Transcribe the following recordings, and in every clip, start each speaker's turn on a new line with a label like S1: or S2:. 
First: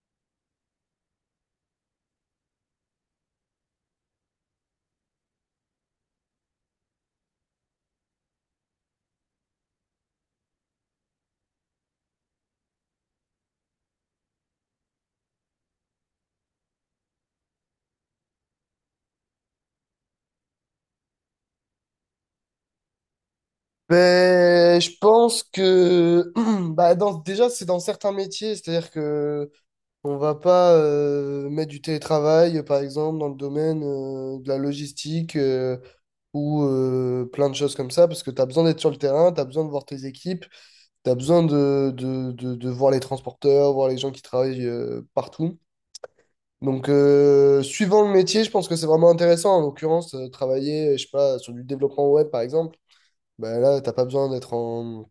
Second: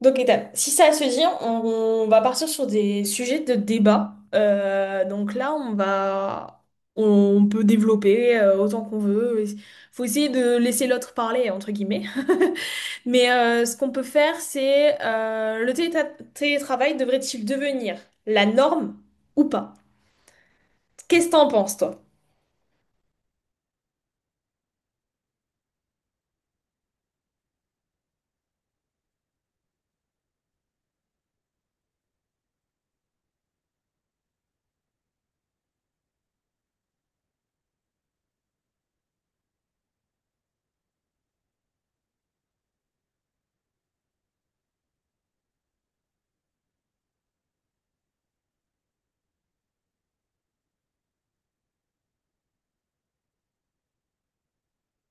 S1: Donc, étape. Si ça se dit, on va partir sur des sujets de débat. Donc là, on, va, on peut développer autant qu'on veut. Faut essayer de laisser l'autre parler, entre guillemets. Mais ce qu'on peut faire, c'est le télétravail devrait-il devenir la norme ou pas? Qu'est-ce que t'en penses, toi?
S2: Ben, je pense que déjà c'est dans certains métiers, c'est-à-dire que on va pas mettre du télétravail, par exemple, dans le domaine de la logistique, ou plein de choses comme ça, parce que tu as besoin d'être sur le terrain, tu as besoin de voir tes équipes, tu as besoin de voir les transporteurs, voir les gens qui travaillent partout. Donc, suivant le métier, je pense que c'est vraiment intéressant. En l'occurrence, travailler, je sais pas, sur du développement web, par exemple, ben là, t'as pas besoin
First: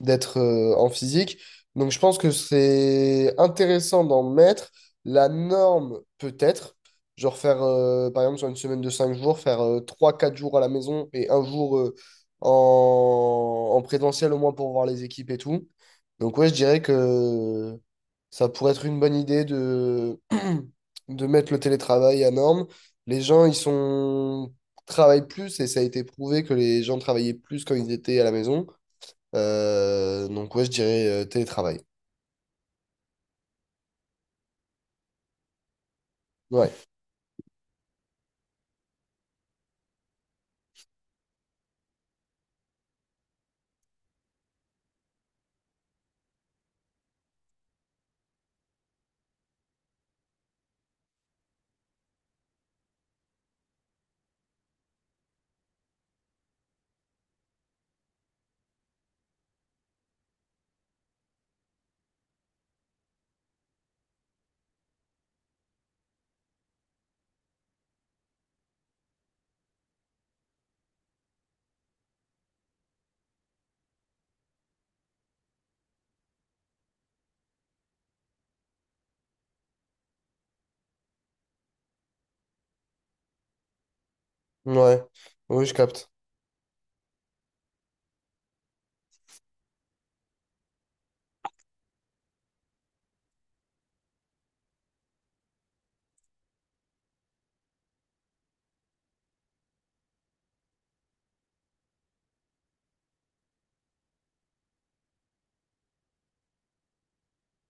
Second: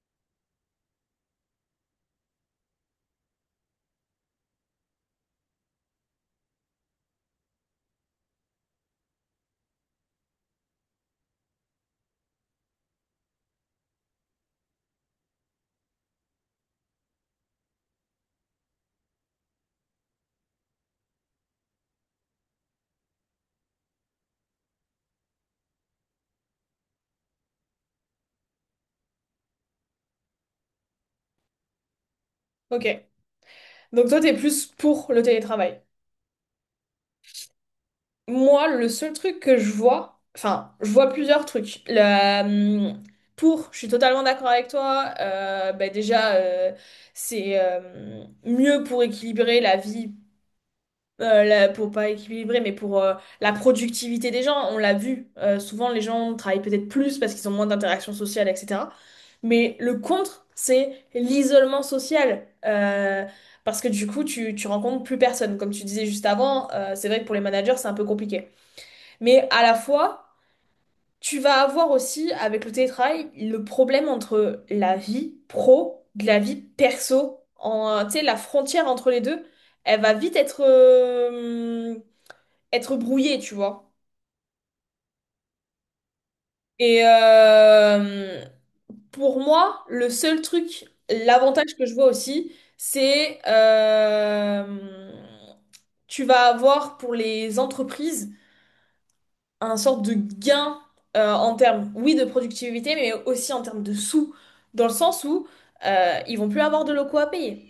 S2: d'être en physique. Donc je pense que c'est intéressant d'en mettre. La norme peut-être, genre faire par exemple sur une semaine de 5 jours, faire trois quatre jours à la maison et un jour, en présentiel au moins pour voir les équipes et tout. Donc ouais, je dirais que ça pourrait être une bonne idée de de mettre le télétravail à norme. Les gens, ils sont travaillent plus et ça a été prouvé que les gens travaillaient plus quand ils étaient à la maison. Donc ouais, je dirais télétravail.
S1: Ok. Donc toi, t'es plus pour le télétravail.
S2: Ouais,
S1: Moi, le seul truc que je vois, enfin, je vois plusieurs trucs. Pour, je suis totalement d'accord avec toi. Bah déjà, c'est mieux pour équilibrer la vie, la- pour pas équilibrer, mais pour la productivité des gens. On l'a vu. Souvent, les gens travaillent peut-être plus parce qu'ils ont moins d'interactions sociales, etc. Mais le contre, c'est l'isolement social. Parce que du coup, tu rencontres plus personne. Comme tu disais juste avant, c'est vrai que pour les managers, c'est un peu compliqué. Mais à la fois, tu vas avoir aussi, avec le télétravail, le problème entre la vie pro de la vie perso. En, tu sais, la frontière entre les deux, elle va vite être, être brouillée, tu vois.
S2: ouais, oui, je capte.
S1: Et pour moi, le seul truc, l'avantage que je vois aussi, c'est tu vas avoir pour les entreprises un sorte de gain en termes, oui, de productivité, mais aussi en termes de sous, dans le sens où ils vont plus avoir de locaux à payer,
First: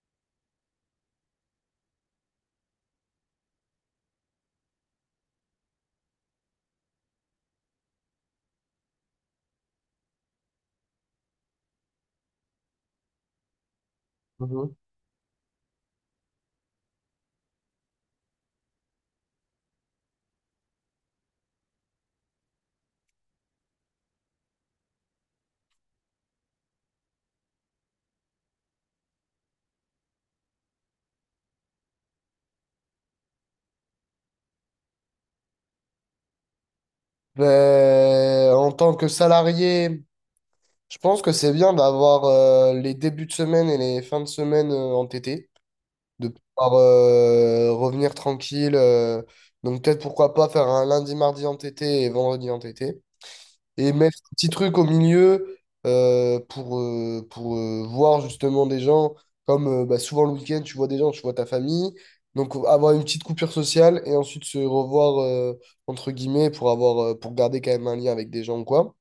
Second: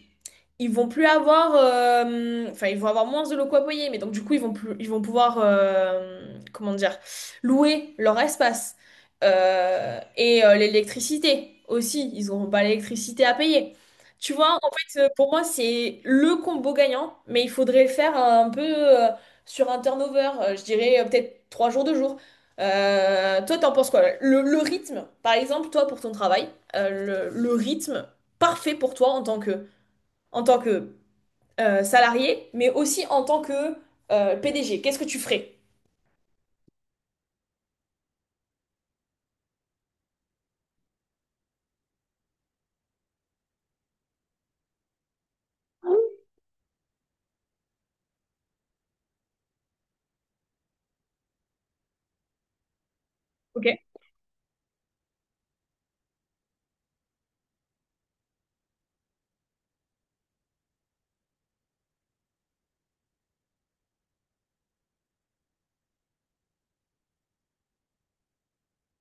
S1: ils vont plus avoir, enfin ils vont avoir moins de locaux à payer, mais donc du coup ils vont plus, ils vont pouvoir, comment dire, louer leur espace. Et l'électricité aussi, ils n'auront pas l'électricité à payer. Tu vois, en
S2: Mhm.
S1: fait pour moi c'est le combo gagnant, mais il faudrait le faire un peu sur un turnover, je dirais peut-être trois jours, deux jours. Toi t'en penses quoi? Le rythme, par exemple toi pour ton travail, le rythme parfait pour toi en tant que salarié, mais aussi en tant que PDG. Qu'est-ce que tu ferais?
S2: Ben, en tant que salarié, je pense que c'est bien d'avoir les débuts de semaine et les fins de semaine entêtés, de pouvoir revenir tranquille. Donc peut-être pourquoi pas faire un lundi, mardi entêté et vendredi entêté.
S1: Ok.
S2: Et mettre un petit truc au milieu pour voir justement des gens, comme bah, souvent le week-end, tu vois des gens, tu vois ta famille. Donc avoir une petite coupure sociale et ensuite se revoir, entre guillemets, pour avoir pour garder quand même un lien avec des gens ou quoi.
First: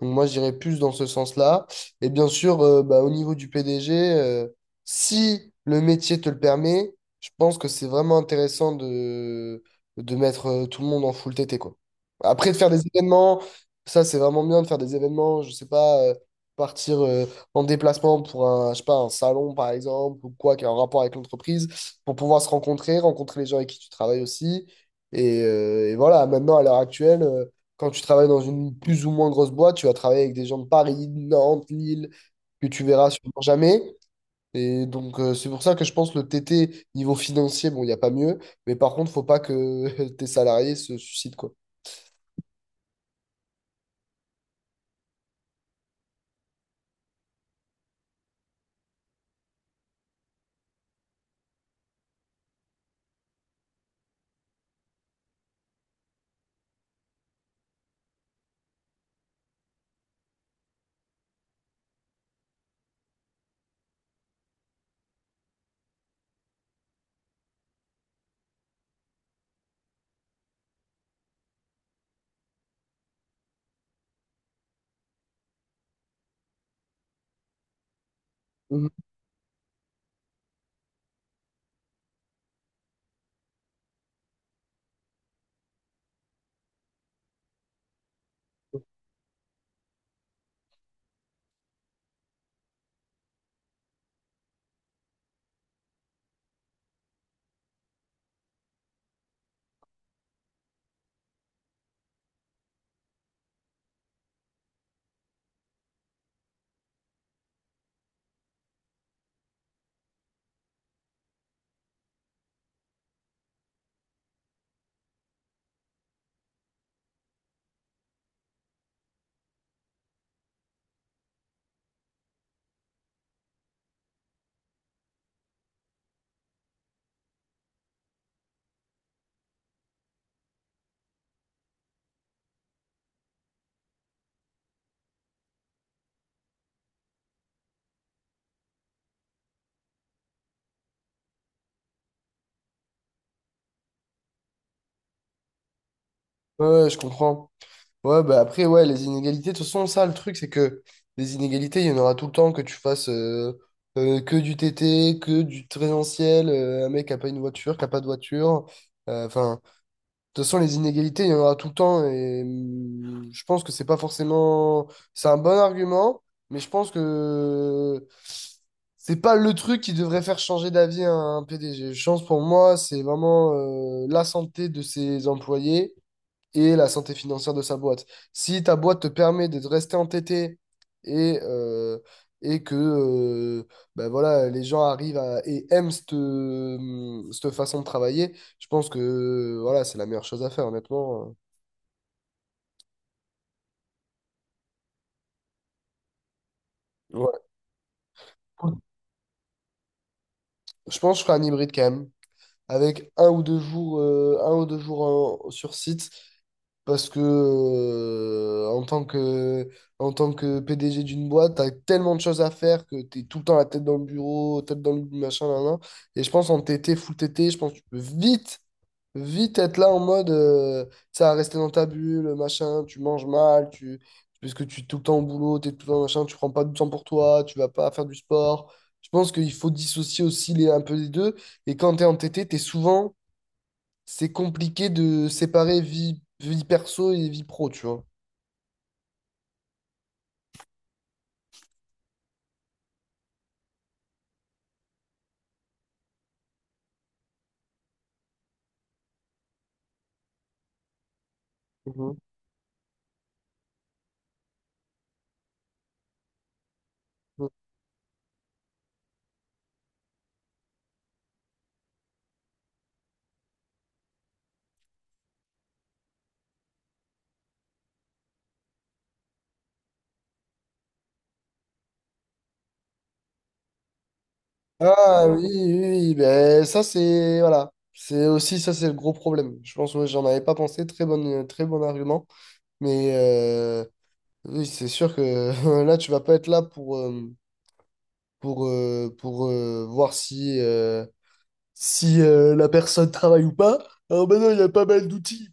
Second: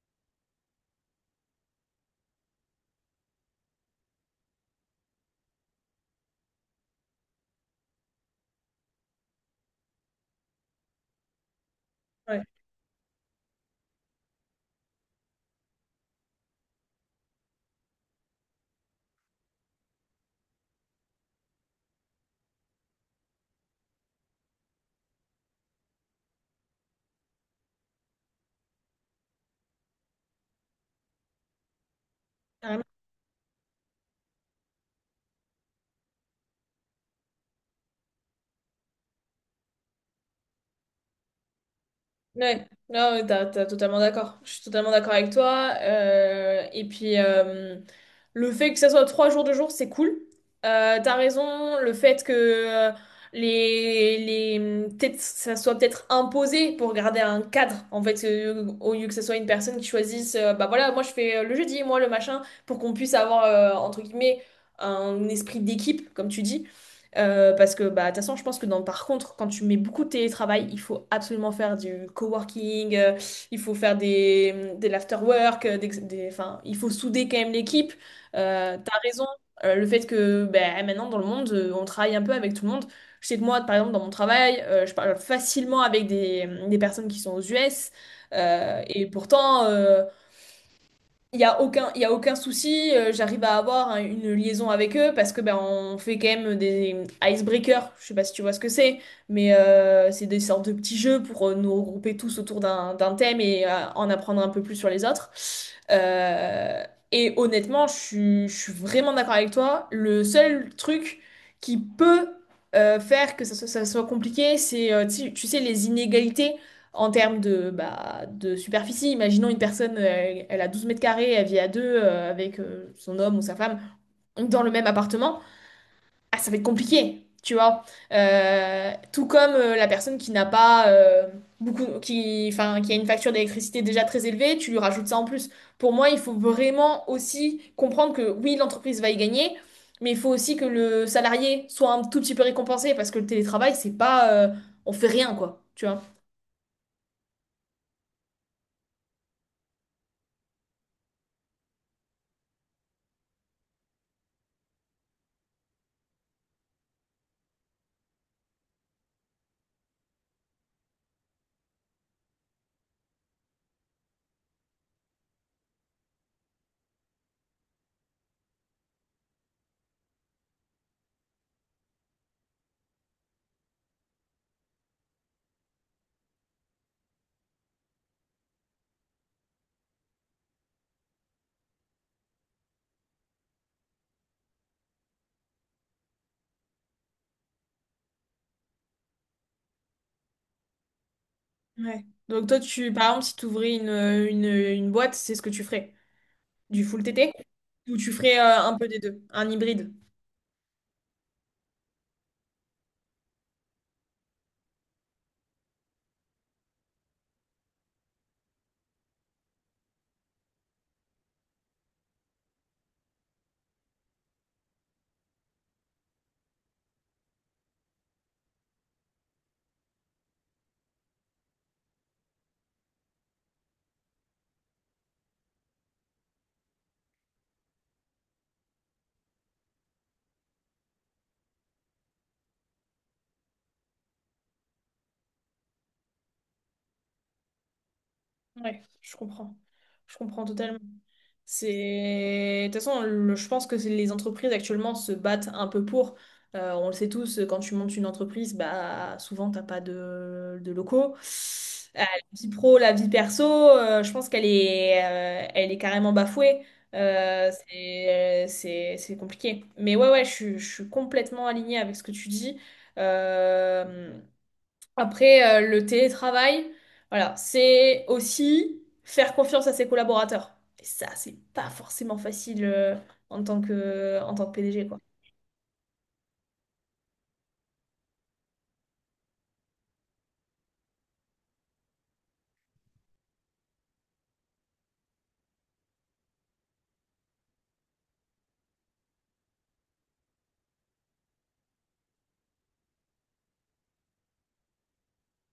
S2: Donc moi, j'irais plus dans ce sens-là. Et bien sûr, bah, au niveau du PDG, si le métier te le permet, je pense que c'est vraiment intéressant de mettre tout le monde en full TT, quoi.
S1: Ouais,
S2: Après, de faire des événements, ça, c'est vraiment bien de faire des événements, je sais pas, partir en déplacement pour un, je sais pas, un salon, par exemple, ou quoi, qui a un rapport avec l'entreprise, pour pouvoir se rencontrer, rencontrer les gens avec qui tu travailles aussi. Et voilà, maintenant, à l'heure actuelle, quand tu travailles dans une plus ou moins grosse boîte, tu vas travailler avec des gens de Paris, de Nantes, Lille, que
S1: carrément.
S2: tu verras sûrement jamais. Et donc, c'est pour ça que je pense le TT, niveau financier, bon, il n'y a pas mieux. Mais par contre, faut pas que tes salariés se suicident, quoi.
S1: Ouais, non, mais t'as totalement d'accord. Je suis totalement d'accord avec toi. Et puis, le fait que ça soit trois jours de jour, c'est cool. T'as raison, le fait que les, les, peut-être, ça soit peut-être imposé pour garder un cadre, en fait, au lieu que ce soit une personne qui choisisse, bah voilà, moi je fais le jeudi, moi le machin, pour qu'on puisse avoir, entre guillemets, un esprit d'équipe, comme tu dis. Parce que bah, de toute façon, je pense que dans, par contre, quand tu mets beaucoup de télétravail, il faut absolument faire du coworking, il faut faire des l'afterwork, enfin, il faut souder quand même l'équipe.
S2: Mhm.
S1: T'as raison, le fait que bah, maintenant dans le monde, on travaille un peu avec tout le monde. Je sais que moi, par exemple, dans mon travail, je parle facilement avec des personnes qui sont aux US, et pourtant, il y a aucun souci, j'arrive à avoir hein, une liaison avec eux parce que ben, on fait quand même des icebreakers, je sais pas si tu vois ce que c'est, mais c'est des sortes de petits jeux pour nous regrouper tous autour d'un thème et en apprendre un peu plus sur les autres. Euh, et honnêtement, je suis vraiment d'accord avec toi. Le seul truc qui peut faire que ça soit compliqué, c'est, tu sais, les inégalités en termes de, bah, de superficie, imaginons une personne, elle a 12 mètres carrés, elle vit à deux avec son homme ou sa femme dans le même appartement, ah, ça va être compliqué, tu vois. Tout comme la personne qui n'a pas enfin, qui a une facture d'électricité déjà très élevée, tu lui rajoutes ça en plus. Pour moi, il faut vraiment aussi comprendre que oui, l'entreprise va y gagner, mais il faut aussi que le salarié soit un tout petit peu récompensé parce que le télétravail, c'est pas, on fait rien, quoi, tu vois.
S2: Ouais, ouais, je comprends. Ouais, bah après, ouais, les inégalités, de toute façon, ça, le truc, c'est que les inégalités, il y en aura tout le temps, que tu fasses que du TT, que du présentiel, un mec qui a pas une voiture, qui a pas de voiture. Enfin, toute façon, les inégalités, il y en aura tout le temps et je pense que c'est pas forcément. C'est un bon argument, mais je pense que c'est pas le truc qui devrait faire changer d'avis un PDG. Je pense, pour moi, c'est vraiment la santé de ses employés et la santé financière de sa boîte. Si ta boîte te permet de rester entêté et, que ben voilà, les gens arrivent à, et aiment cette, cette façon de travailler, je pense que voilà, c'est la meilleure chose à faire, honnêtement.
S1: Ouais. Donc toi, par exemple, si tu ouvrais une boîte, c'est ce que tu ferais? Du full T T,
S2: Ouais.
S1: ou tu ferais un peu des deux, un hybride?
S2: Je pense que je ferai un hybride quand même, avec un ou deux jours, un ou deux jours sur site, parce que en tant que PDG d'une boîte, t'as tellement de choses à faire que t'es tout le temps la tête dans le bureau, tête dans le machin, là, là. Et je pense en full TT, je pense que tu peux vite être là en mode, tu sais, à rester dans ta bulle, machin, tu manges mal, parce que tu es tout le temps au boulot, tu es tout le temps machin, tu prends pas du temps pour toi, tu vas pas faire du sport. Je pense qu'il faut dissocier aussi un peu les deux. Et quand tu es en TT, tu es souvent, c'est compliqué de séparer vie perso et vie pro, tu vois.
S1: Ouais, je comprends. Je comprends totalement. C'est… De toute façon, le- je pense que c'est- les entreprises actuellement se battent un peu pour. On le sait tous, quand tu montes une entreprise, bah, souvent, t'as pas de locaux. La
S2: Mhm.
S1: vie pro, la vie perso, je pense qu'elle est, elle est carrément bafouée.
S2: Mhm.
S1: C'est compliqué. Mais ouais, ouais, je suis complètement alignée avec ce que tu dis. Euh, Après, le télétravail, voilà, c'est aussi faire confiance à ses collaborateurs. Et ça, c'est pas forcément facile en tant que PDG, quoi.
S2: Ah oui, oui, oui, ben ça c'est voilà, c'est aussi ça, c'est le gros problème. Je pense que j'en avais pas pensé, très bon argument, mais oui, c'est sûr que là tu vas pas être là pour voir si la personne travaille ou pas. Alors maintenant il y a pas mal d'outils,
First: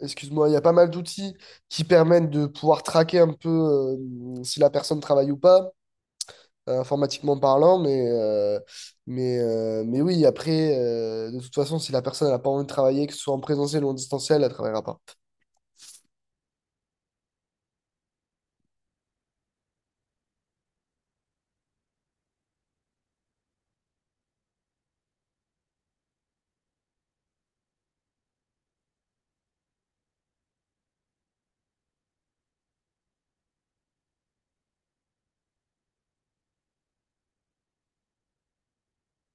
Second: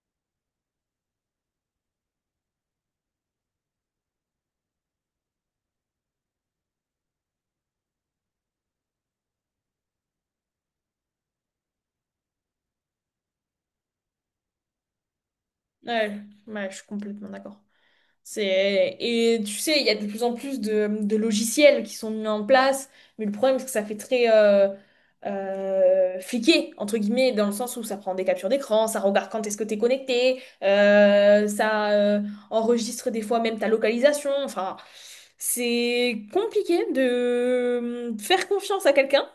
S2: excuse-moi, il y a pas mal d'outils qui permettent de pouvoir traquer un peu, si la personne travaille ou pas, informatiquement parlant, mais oui, après, de toute façon, si la personne n'a pas envie de travailler, que ce soit en présentiel ou en distanciel, elle ne travaillera pas.
S1: Ouais, ouais, je suis complètement d'accord. C'est… Et tu sais, il y a de plus en plus de logiciels qui sont mis en place, mais le problème, c'est que ça fait très fliqué, entre guillemets, dans le sens où ça prend des captures d'écran, ça regarde quand est-ce que t'es connecté, ça enregistre des fois même ta localisation. Enfin, c'est compliqué de faire confiance à quelqu'un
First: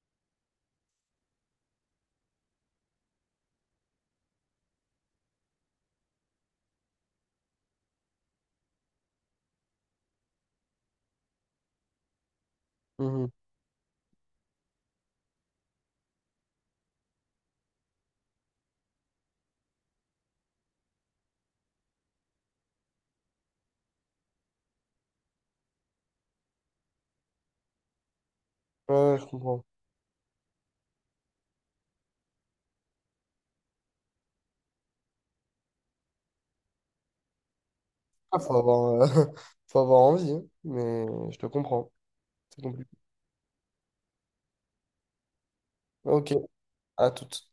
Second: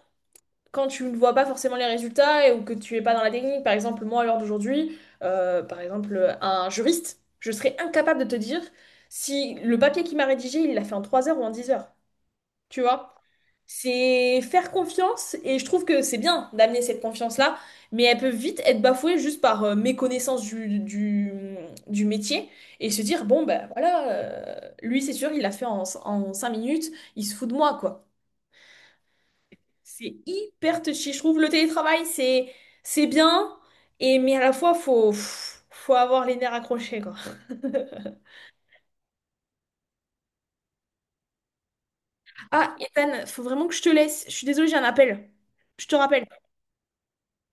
S1: quand tu ne vois pas forcément les résultats et, ou que tu es pas dans la technique. Par exemple, moi, à l'heure d'aujourd'hui, par exemple, un juriste, je serais incapable de te dire si le papier qu'il m'a rédigé, il l'a fait en 3 heures ou en 10 heures. Tu vois?
S2: Mhm.
S1: C'est faire confiance et je trouve que c'est bien d'amener cette confiance-là, mais elle peut vite être bafouée juste par méconnaissance du métier et se dire, bon, ben voilà, lui c'est sûr, il l'a fait en 5 minutes, il se fout de moi, quoi.
S2: Ouais, je comprends.
S1: C'est hyper touchy. Je trouve le télétravail, c'est bien, et mais à la fois, faut avoir les nerfs accrochés, quoi.
S2: Ah, faut avoir, faut avoir envie, hein, mais je te comprends. C'est
S1: Ah,
S2: compliqué.
S1: Ethan, faut vraiment que je te laisse. Je suis désolée, j'ai un appel. Je te rappelle.
S2: Ok, à toute.